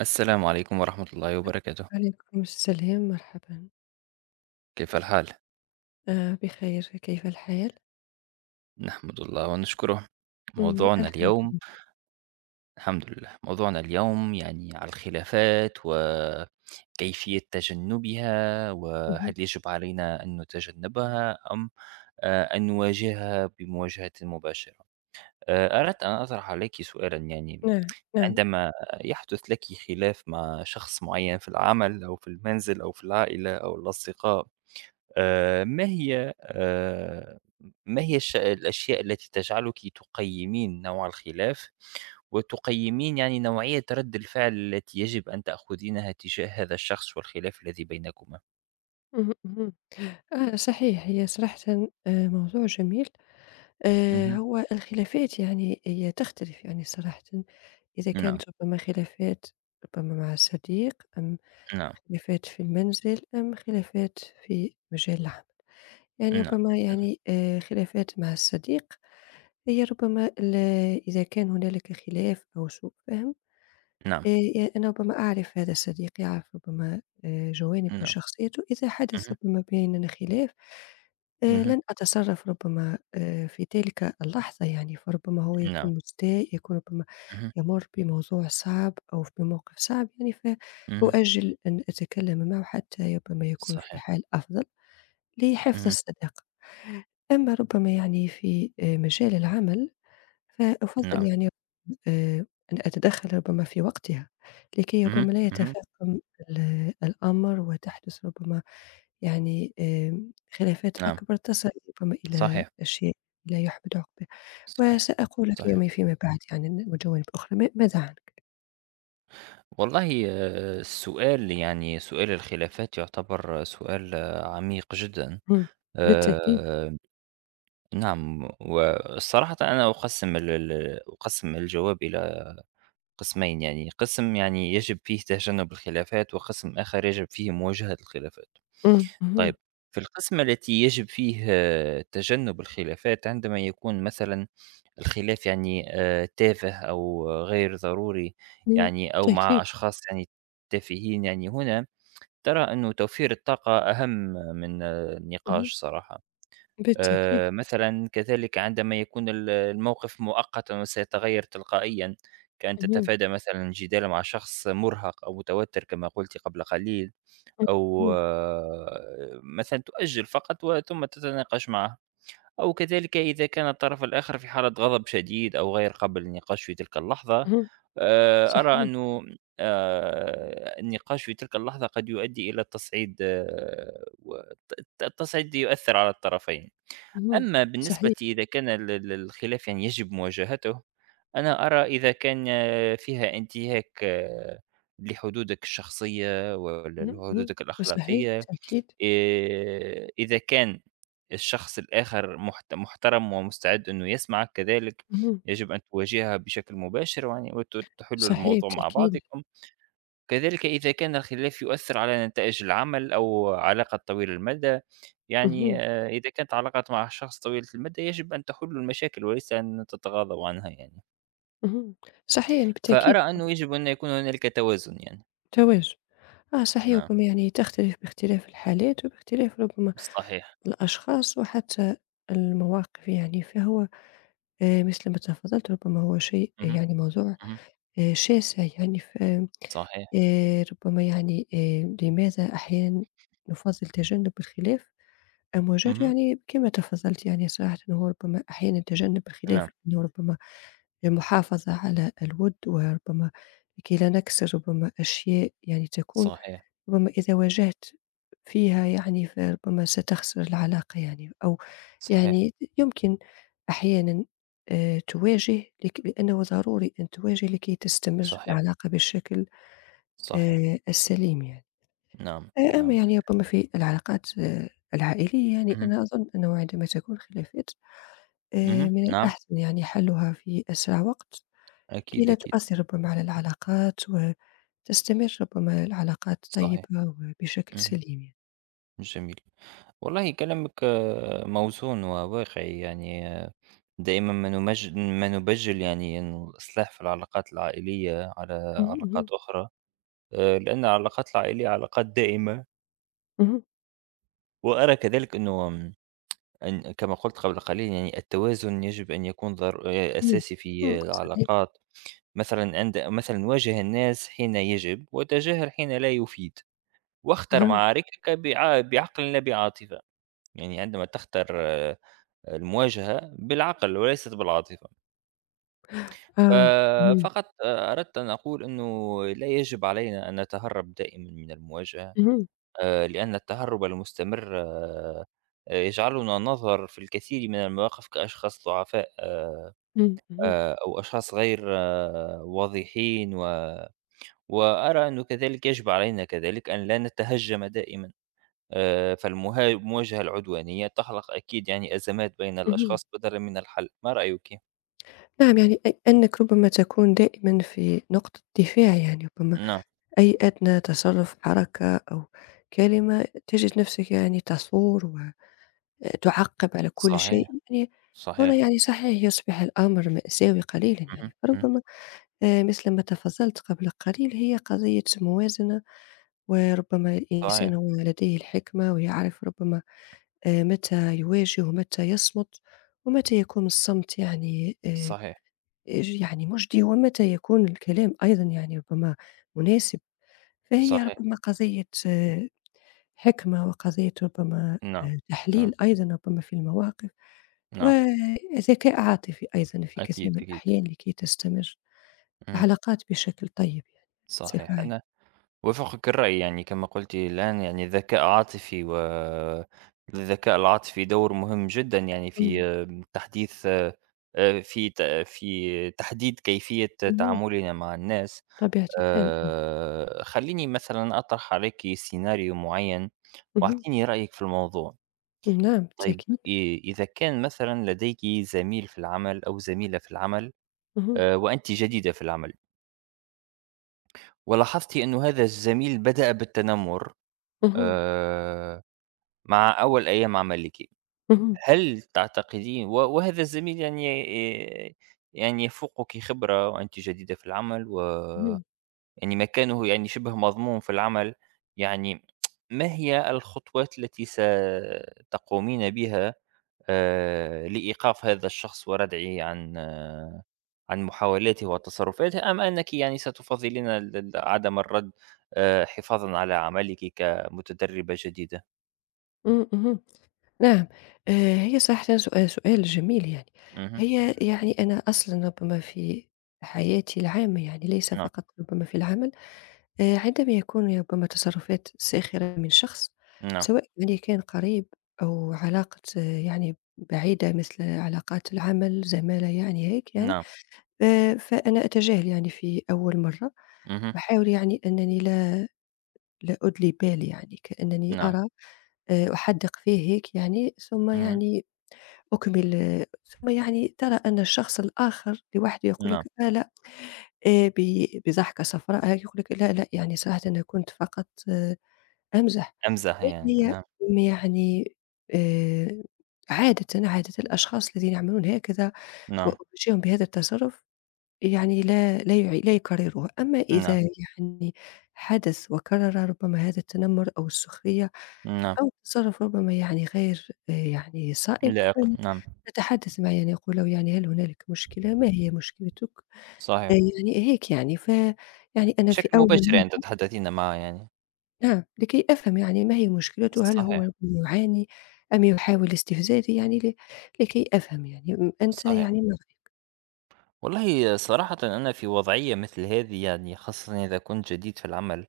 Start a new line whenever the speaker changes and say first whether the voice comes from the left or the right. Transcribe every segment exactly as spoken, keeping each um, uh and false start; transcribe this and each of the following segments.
right: السلام عليكم ورحمة الله وبركاته.
left: عليكم السلام، مرحبًا.
right: كيف الحال؟
left: آآ بخير، كيف الحال؟
right: نحمد الله ونشكره.
left: إمم،
right: موضوعنا
left: الحمد
right: اليوم.
left: لله.
right: الحمد لله، موضوعنا اليوم يعني على الخلافات وكيفية تجنبها، وهل
left: اهم.
right: يجب علينا أن نتجنبها أم آه، أن نواجهها بمواجهة مباشرة. آه، أردت أن أطرح عليك سؤالا يعني
left: نعم، نعم.
right: عندما يحدث لك خلاف مع شخص معين في العمل أو في المنزل أو في العائلة أو الأصدقاء، آآ ما هي آآ ما هي الش الأشياء التي تجعلِك تقيّمين نوع الخلاف، وتقيّمين يعني نوعية رَدّ الفعل التي يجب أن تأخذينها تجاه هذا الشخص والخلاف الذي بينكما؟
left: اهم، اهم. آه، صحيح. هي صراحةً آآ موضوع جميل. آآ
right: اهم،
left: هو الخلافات، يعني هي تختلف يعني صراحةً. إذا
right: نعم،
left: كانت ربما خلافات ربما مع صديق أم
right: نعم،
left: خلافات في المنزل أم خلافات في مجال العمل، يعني
right: نعم،
left: ربما يعني آآ خلافات مع الصديق، هي ربما ال إذا كان هنالك خلاف أو سوء فهم،
right: نعم،
left: آآ ي أنا ربما أعرف هذا صديقي، أعرف ربما آآ جوانب من
right: نعم،
left: شخصيته. إذا حدث
right: اهم،
left: ربما بيننا خلاف، آآ
right: اهم،
left: لن أتصرف ربما آآ في تلك اللحظة يعني، فربما هو
right: نعم،
left: يكون مستاء، يكون ربما
right: اهم،
left: يمُر بموضوع صعب أو بموقف صعب يعني،
right: اهم،
left: فأؤجل أن أتكلم معه حتى ربما يكون في
right: صحيح،
left: حال أفضل لحفظ
right: اهم،
left: الصداقة. أما ربما يعني في آآ مجال العمل فأفضّل
right: نعم،
left: يعني آآ أن أتدخّل ربما في وقتها، لكي
right: اهم،
left: ربما لا
right: اهم،
left: يتفاقم ال الأمر، وتحدث ربما يعني آمم، خلافات
right: نعم،
left: أكبر تصل ربما إلى
right: صحيح،
left: أشياء لا يُحمد عُقباها.
right: صحيح،
left: وسأقول لك
right: صحيح.
left: يومي فيما بعد يعني ن وجوانب أخرى، ما ماذا عنك؟
right: والله، آآ، السؤال يعني سؤال الخلافات يعتبر سؤال آه، عميق جدًا،
left: إمم، بالتأكيد.
right: آآ، نعم، والصراحة أنا أقسّم ال ال أقسّم الجواب إلى قسمين يعني، قسم يعني يجب فيه تجنب الخلافات، وقسم آخر يجب فيه مواجهة الخلافات.
left: إمم. اهم.
right: طيب، في القسم التي يجب فيه آه، تجنب الخلافات، عندما يكون مثلًا الخلاف يعني آآ، تافه أو غير ضروري،
left: إمم،
right: يعني أو مع
left: بالتأكيد.
right: أشخاص يعني تافهين، يعني هنا ترى أنه توفير الطاقة أهم من
left: اهم،
right: النقاش صراحة.
left: بالتأكيد.
right: آه، مثلا كذلك عندما يكون ال- الموقف مؤقتا وسيتغير تلقائيا، كأن
left: اهم.
right: تتفادى مثلا جدال مع شخص مرهق أو متوتر كما قلت قبل قليل،
left: إمم.
right: أو
left: اهم،
right: آه، مثلا تؤجل فقط وثم تتناقش معه، أو كذلك إذا كان الطرف الآخر في حالة غضب شديد أو غير قابل للنقاش في تلك اللحظة.
left: اهم،
right: آآ، أرى
left: صحيح.
right: أنه آآ، النقاش في تلك اللحظة قد يؤدي إلى التصعيد، آه، والت التصعيد يؤثر على الطرفين.
left: اهم.
right: أما بالنسبة
left: صحيح.
right: إذا كان ال ال الخلاف يعني يجب مواجهته، أنا أرى إذا كان آه، فيها انتهاك آه، لحدودك الشخصية
left: اهم، اهم،
right: ولحدودك
left: صحيح،
right: الأخلاقية،
left: بالتأكيد.
right: آآ إذا كان الشخص الآخر محت محترم ومستعد إنه يسمعك، كذلك
left: اهم.
right: يجب أن تواجهها بشكل مباشر ويعني وت تحلوا
left: صحيح،
right: الموضوع مع
left: بالتأكيد.
right: بعضكم. كذلك إذا كان الخلاف يؤثر على نتائج العمل أو علاقة طويل المدى، يعني
left: اهم،
right: آآ إذا كانت علاقات مع شخص طويلة المدى يجب أن تحلوا المشاكل وليس أن تتغاضوا عنها يعني،
left: اهم. صحيح يعني
right: فأرى
left: بالتأكيد.
right: أنه يجب أن يكون هنالك توازن يعني.
left: التوازن. آه، صحيح.
right: نعم،
left: ربما يعني تختلف باختلاف الحالات، وباختلاف ربما
right: صحيح،
left: الأشخاص، وحتى المواقف يعني، فهو آآ مثل ما تفضلت، ربما هو شيء، آه،
right: اهم،
left: يعني موضوع
right: اهم،
left: آآ شاسع يعني، ف
right: صحيح،
left: آآ ربما يعني آآ لماذا أحيانًا نفضّل تجنب الخلاف. أمّا جار
right: اهم،
left: يعني كما تفضّلتِ، يعني صراحةً هو ربما أحيانًا تجنّب
right: نعم،
left: الخلاف لأنه ربما للمحافظة على الوِد، وربما لكي لا نكسر ربما أشياء يعني تكون،
right: صحيح،
left: ربما إذا واجهت فيها يعني فربما ستخسر العلاقة يعني، أو
right: صحيح.
left: يعني يمكن أحيانًا آآ تواجه لك لأنه ضروري أن تواجه لكي تستمر
right: صحيح،
left: العلاقة بالشكل
right: صحيح.
left: آآ السليم يعني.
right: نعم،
left: آآ، أما
right: نعم.
left: يعني ربما في العلاقات آه، العائلية، يعني
right: اهم،
left: أنا أظن أنه عندما تكون خلافات، آآ،
right: اهم،
left: من
right: نعم،
left: الأحسن يعني حلها في أسرع وقت، لكي
right: أكيد،
left: لا
right: أكيد،
left: تؤثر ربما على العلاقات، وتستمر ربما العلاقات
right: صحيح.
left: طيبة وبشكل
right: اهم،
left: سليم يعني.
right: جميل. والله، كلامِك آه، موزون وواقعي، يعني آه، دائمًا ما نمج ما نبجِّل يعني إنه الإصلاح في العلاقات العائلية على
left: اهم، اهم،
right: علاقات أخرى، آآ، لأن العلاقات العائلية علاقات دائمة.
left: اهم،
right: وأرى كذلك أنه م أن، كما قُلت قبل قليل يعني التوازن يجب أن يكون ضر آه،
left: إمم،
right: أساسي
left: إمم.
right: في
left: صحيح.
right: العلاقات. مثلًا عند مثلًا واجه الناس حين يجب، وتجاهل حين لا يفيد، واختر
left: أها،
right: معاركك بع بعقل لا بعاطفة، يعني عندما تختر آه، المواجهة بالعقل وليست بالعاطفة.
left: آه. اهم،
right: ففقط أردت أن أقول إنه لا يجب علينا أن نتهرب دائمًا من المواجهة،
left: اهم،
right: آآ، لأن التهرب المستمر آه، آه، يجعلنا نظهر في الكثير من المواقف كأشخاص ضعفاء، آآ،
left: إمم، اهم،
right: آآ، أو أشخاص غير آه، واضحين. و وأرى أنه كذلك يجب علينا كذلك أن لا نتهجم دائما. آه، فالمها- المواجهة العدوانية تخلق أكيد يعني أزمات بين
left: اهم.
right: الأشخاص بدلا من الحل. ما رأيك؟
left: نعم، يعني أ أنك ربما تكون دائمًا في نقطة دفاع يعني، ربما
right: نعم،
left: أي أدنى تصرُّف، حركة أو كلمة تجد نفسك يعني تثور وتُعقّب على كل شيء
right: صحيح،
left: يعني. هنا
right: صحيح.
left: يعني صحيح يصبح الأمر مأساوي قليلًا يعني،
right: مهم. مهم.
left: فربما آآ مثل ما تفضّلت قبل قليل، هي قضية موازنة، وربما الإنسان
right: صحيح،
left: هو لديه الحكمة، ويعرف ربما آآ متى يواجه ومتى يصمت، ومتى يكون الصمت يعني آآ
right: صحيح،
left: ج يعني مُجدي، ومتى يكون الكلام أيضًا يعني ربما مناسب. فهي
right: صحيح.
left: ربما قضية آه، حِكمة، وقضية ربما
right: نعم،
left: آآ
right: نعم،
left: تحليل أيضًا ربما في المواقف،
right: نعم.
left: وذكاء عاطفي أيضًا في كثير
right: أكيد،
left: من
right: أكيد.
left: الأحيان، لكي تستمر
right: مهم.
left: العلاقات بشكل طيب يعني بصفة
right: صحيح. أنا
left: عامة.
right: وافقك الرأي يعني كما قلتِ الآن يعني الذكاء عاطفي، و الذكاء العاطفي دور مهم جدًا يعني في
left: إمم،
right: آه، تحديث آآ في ت في تحديد كيفية
left: اهم،
right: تعاملنا مع الناس.
left: بطبيعة الحال.
right: آآ خلّيني مثلًا أطرح عليكِ سيناريو معيّن،
left: اهم.
right: واعطيني رأيِك في الموضوع.
left: نعم،
right: طيب،
left: بالتأكيد.
right: إ إذا كان مثلًا لديكِ زميل في العمل أو زميلة في العمل،
left: اهم،
right: آآ وأنتِ جديدة في العمل، ولاحظتِ إنه هذا الزميل بدأ بالتنمر
left: اهم،
right: آآ مع أول أيام عملِك.
left: اهم،
right: هل تعتقدين و وهذا الزميل يعني ي يعني يفوقِك خبرة وأنتِ جديدة في العمل، و
left: اهم،
right: يعني مكانه يعني شبه مضمون في العمل، يعني ما هي الخطوات التي ستقومين بها آآ لإيقاف هذا الشخص وردعه عن آه، عن محاولاته وتصرفاته؟ أم أنِّك يعني ستفضلين ال ال عدم الرد آآ حفاظًا على عملِك كمتدربة جديدة؟
left: إمم، اهم، نعم. آآ هي صراحةً سؤال سؤال جميل يعني.
right: اهم،
left: هي يعني أنا أصلًا ربما في حياتي العامة يعني، ليس
right: نعم،
left: فقط ربما في العمل، آآ عندما يكون ربما تصرفات ساخرة من شخص،
right: نعم،
left: سواء يعني كان قريب أو علاقة، آه، يعني بعيدة مثل علاقات العمل، زمالة يعني هيك يعني.
right: نعم.
left: آآ فأنا أتجاهل يعني في أول مرّة،
right: اهم،
left: باحاول يعني أنني لا لا أُدلي بالي يعني، كأنني
right: نعم،
left: أرى آآ أحدِّق فيه هيك يعني، ثم
right: اهم،
left: يعني أكمل، آه، ثم يعني ترى أن الشخص الآخر لوحده يقول لك:
right: نعم،
left: "لا، لأ." آآ ب بضحكة صفراء هيك يقول لك: "لا، لأ، يعني صراحةً أنا كنت فقط"، آه، أمزح.
right: أمزح
left: ولكن
right: يعني،
left: هي
right: نعم،
left: م يعني آآ عادةً، عادة الأشخاص الذين يعملون هكذا
right: نعم،
left: وأواجههم بهذا التصرُّف يعني لا لا يعي لا يكرروها. أما
right: نعم،
left: إذا يعني حدث وكرر ربما هذا التنمُّر أو السخرية
right: نعم،
left: أو تصرُّف ربما يعني غير آآ يعني صائب،
right: لائق،
left: إمم.
right: نعم،
left: فنتحدث معه يعني أقول له يعني: "هل هنالك مشكلة؟ ما هي مشكلتك؟" آآ
right: صحيح،
left: يعني هيك يعني، فيعني أنا في
right: بشكل
left: أول
right: مباشر يعني
left: إمم.
right: تتحدثين معه يعني،
left: نعم، لكي أفهم يعني ما هي مشكلته، هل
right: صحيح،
left: هو يعاني أم يحاول استفزازي؟ يعني ل لكي أفهم يعني، م أنت
right: صحيح.
left: يعني ما رأيك؟
right: والله صراحةً أنا في وضعية مثل هذه يعني خاصةً إذا كنت جديد في العمل،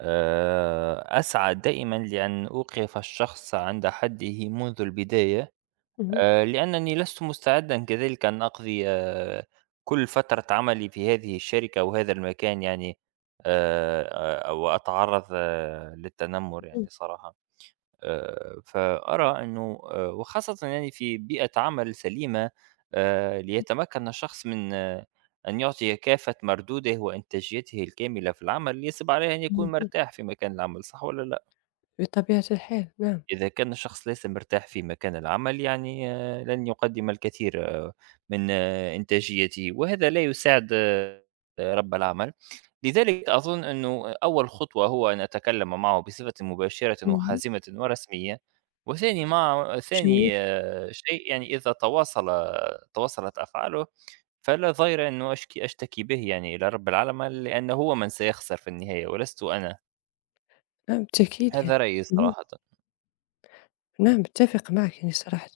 right: آآ، أسعى دائمًا لأن أوقف الشخص عند حده منذ البداية.
left: اهم،
right: آآ، لأنني لست مستعدًا كذلك أن أقضي آآ، كل فترة عملي في هذه الشركة أو هذا المكان يعني آآ، أو أتعرّض آه، للتنمر
left: اهم،
right: يعني صراحة. آآ، فأرى إنه آآ، وخاصةً يعني في بيئة عمل سليمة، آآ، ليتمكن الشخص من آه، أن يعطي كافة مردوده وإنتاجيته الكاملة في العمل، يجب عليه أن
left: اهم،
right: يكون
left: اهم،
right: مرتاح في مكان العمل، صح والّا لأ؟
left: بطبيعة الحال، نعم.
right: إذا كان الشخص ليس مرتاح في مكان العمل يعني آآ، لن يقدم الكثير آه، من آه، إنتاجيته، وهذا لا يساعد آه، رب العمل. لذلك أظن أنه أول خطوة هو أن أتكلم معه بصفة مباشرة
left: اهم.
right: وحازمة ورسمية، وثاني مع
left: جميل،
right: ثاني آه، شيء، يعني إذا تواصل تواصلت أفعاله فلا ضير أنه أشكي أشتكي به يعني إلى رب العمل، لأنه هو من سيخسر في النهاية ولست أنا.
left: نعم بالتأكيد يعني.
right: هذا رأيي
left: اهم.
right: صراحةً.
left: نعم، متفقة معك يعني صراحةً.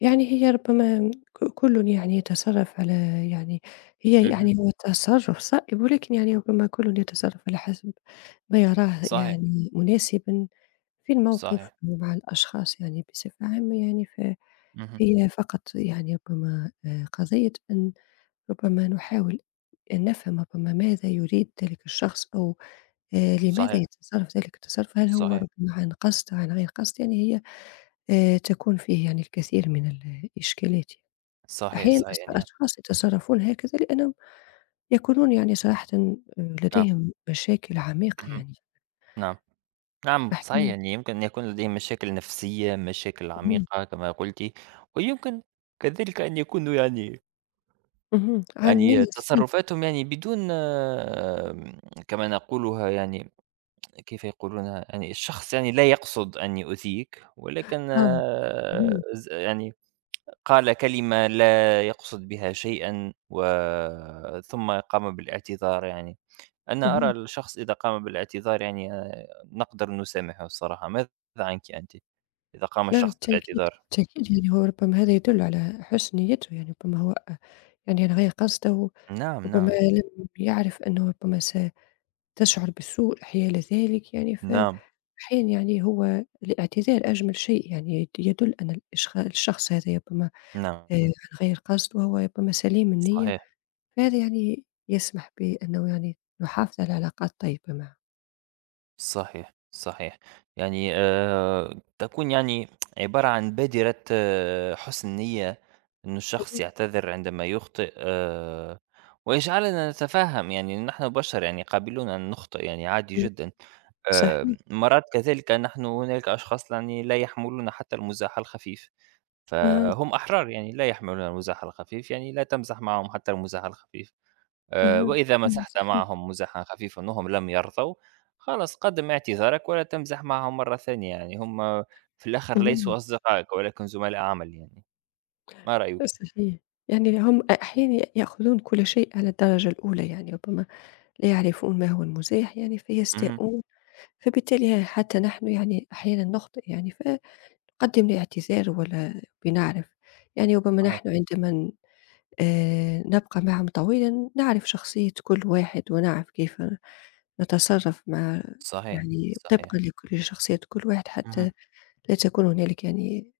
left: يعني هي ربما ك كلٌ يعني يتصرف على يعني، هي
right: اهم،
left: يعني هو التصرف صائب، ولكن يعني ربما كلٌ يتصرف على حسب ما يراه
right: صحيح،
left: يعني مناسبًا في الموقف
right: صحيح،
left: ومع الأشخاص يعني بصفة عامة يعني.
right: اهم.
left: فهي فقط يعني ربما آآ قضية أن ربما نحاول أن نفهم ربما ماذا يريد ذلك الشخص، أو آآ لماذا
right: صحيح،
left: يتصرف ذلك التصرف، هل هو
right: صحيح،
left: ربما عن قصد عن غير قصد؟ يعني هي آآ تكون فيه يعني الكثير من الإشكالات.
right: صحيح،
left: أحيانًا
right: صحيح
left: أص
right: يعني آه.
left: أشخاص يتصرفون هكذا لأنهم يكونون يعني صراحةً آآ
right: نعم،
left: لديهم مشاكل عميقة
right: اهم،
left: يعني
right: نعم، نعم، صحيح
left: أحيانًا.
right: يعني يمكن أن يكون لديهم مشاكل نفسية، مشاكل عميقة كما قلتِ، ويمكن كذلك أن يكونوا يعني
left: اهم. عن
right: يعني
left: الصيت.
right: تصرفاتهم يعني بدون آمم، كما نقولها يعني كيف يقولونها؟ يعني الشخص يعني لا يقصد أن يؤذيك، ولكن
left: آه.
right: آه،
left: اهم،
right: ز يعني قال كلمة لا يقصد بها شيئًا، و ثم قام بالاعتذار يعني. أنا أرى
left: اهم.
right: الشخص إذا قام بالاعتذار يعني آآ، نقدر نسامحه الصراحة. ماذا عنِك أنتِ؟ إذا قام
left: نعم،
right: الشخص
left: بالتأكيد،
right: بالاعتذار.
left: بالتأكيد يعني. هو ربما هذا يدل على حسن نيته يعني، ربما هو يعني ألغى قصده،
right: نعم،
left: ربما
right: نعم،
left: لم يعرف أنه ربما ستشعر بالسوء حيال ذلك يعني.
right: نعم،
left: فأحيانًا يعني هو الاعتذار أجمل شيء يعني، يد يدل أن الإشخ الشخص هذا ربما
right: نعم،
left: آآ غير قصد، وهو ربما سليم النية.
right: صحيح.
left: فهذا يعني يسمح بأنه يعني نحافظ على علاقات طيبة معه.
right: صحيح، صحيح. يعني آآ تكون يعني عبارة عن بادرة آه، حُسن نيّة، إنه الشخص
left: اهم،
right: يعتذر عندما يخطئ، آآ ويجعلنا نتفهم، يعني نحن بشر يعني قابلون أن نخطئ يعني عادي
left: اهم.
right: جدًا.
left: صحيح.
right: آآ مرات كذلك، نحن هنالك أشخاص يعني لا يحملون حتى المزاح الخفيف،
left: أها،
right: فهم أحرار، يعني لا يحملون المزاح الخفيف، يعني لا تمزح معهم حتى المزاح الخفيف. آآ
left: أها.
right: وإذا
left: إمم،
right: مسحت
left: صحيح.
right: معهم مزحًا خفيفًا وهم لم يرضوا، خلاص قدم اعتذارك ولا تمزح معهم مرة ثانية يعني. هم في الآخر ليسوا
left: اهم.
right: أصدقائك ولكن زملاء عمل يعني. ما رأيك؟
left: صحيح، يعني هم أحيانًا يأخذون كل شيء على الدرجة الأولى، يعني ربما لا يعرفون ما هو المزاح يعني
right: اهم،
left: فيستاءون. فبالتالي حتى نحن يعني أحيانًا نخطئ يعني، فنقدم الاعتذار ولا بنعرف يعني ربما
right: صحيح،
left: نحن عندما ن آآ، نبقى معهم طويلًا، نعرف شخصية كل واحد، ونعرف كيف نتصرف مع
right: صحيح،
left: يعني
right: صحيح،
left: طبقًا لكل شخصية كل واحد،
right: اهم،
left: حتى لا تكون هنالك يعني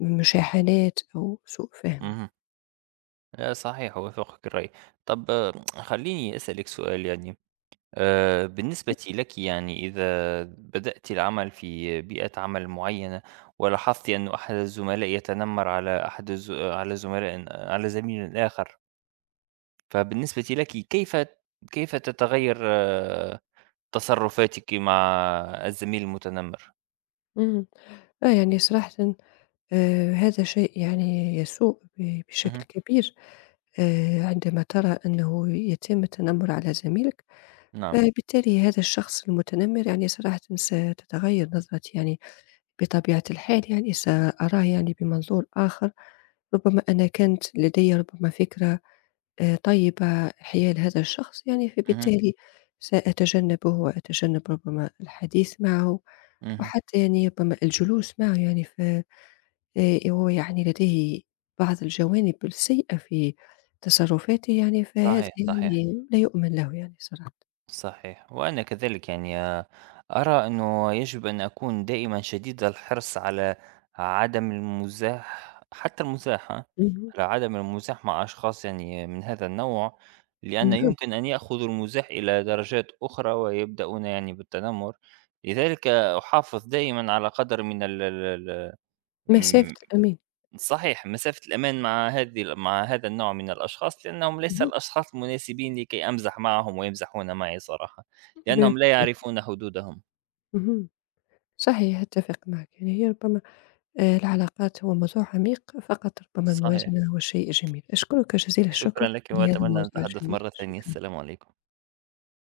left: مشاحنات أو سوء فهم يعني.
right: اهم، لا، صحيح، أوافقك الرأي. طَب آه، خلّيني أسألِك سؤال يعني، آآ بالنسبة لكِ يعني إذا بدأتِ العمل في بيئة عمل معينة ولاحظتِ أنه أحد الزملاء يتنمر على أحد الز على زملاء على زميل آخر، فبالنسبة لكِ كيف كيف تتغير آه، تصرفاتِك مع الزميل المتنمر؟
left: إمم. آه، يعني صراحةً آآ هذا شيء يعني يسوء ب
right: اهم،
left: بشكل كبير آآ عندما ترى أنه يتم التنمر على زميلك،
right: نعم،
left: فبالتالي هذا الشخص المتنمر يعني صراحةً ستتغير نظرتي يعني، بطبيعة الحال يعني سأراه يعني بمنظور آخر. ربما أنا كانت لدي ربما فكرة آآ طيبة حيال هذا الشخص يعني،
right: اهم،
left: فبالتالي سأتجنبه وأتجنب ربما الحديث معه.
right: اهم،
left: وحتى يعني ربما الجلوس معه يعني ف آآ هو يعني لديه بعض الجوانب السيئة في تصرفاته يعني، فهذا
right: صحيح، صحيح.
left: يعني لا يؤمن له يعني صراحةً.
right: صحيح، وأنا كذلك يعني آآ، أرى إنه يجب أن أكون دائمًا شديد الحرص على عدم المزاح حتى المزاح ها،
left: اهم.
right: على عدم المزاح مع أشخاص يعني من هذا النوع، لأن
left: نعم،
right: يمكن أن يأخذوا المزاح إلى درجات أخرى ويبدأون يعني بالتنمر. لذلك أحافظ دائمًا على قدر من ال ال
left: مسافة
right: ال
left: الأمان.
right: صحيح، مسافة الأمان مع هذه ال مع هذا النوع من الأشخاص، لأنهم ليس
left: اهم.
right: الأشخاص المناسبين لكي أمزح معهم ويمزحون معي صراحة،
left: ب
right: لأنهم لا
left: بالتأكيد.
right: يعرفون حدودهم.
left: اهم. صحيح، أتفق معك. يعني هي ربما آآ العلاقات هو موضوع عميق، فقط ربما
right: صحيح،
left: الموازنة هو الشيء الجميل. أشكرك جزيل الشكر
right: شكرًا لك
left: لهذا
right: وأتمنى
left: الموضوع
right: أن نتحدث
left: الجميل،
right: مرة ثانية،
left: شكرًا.
right: السلام عليكم.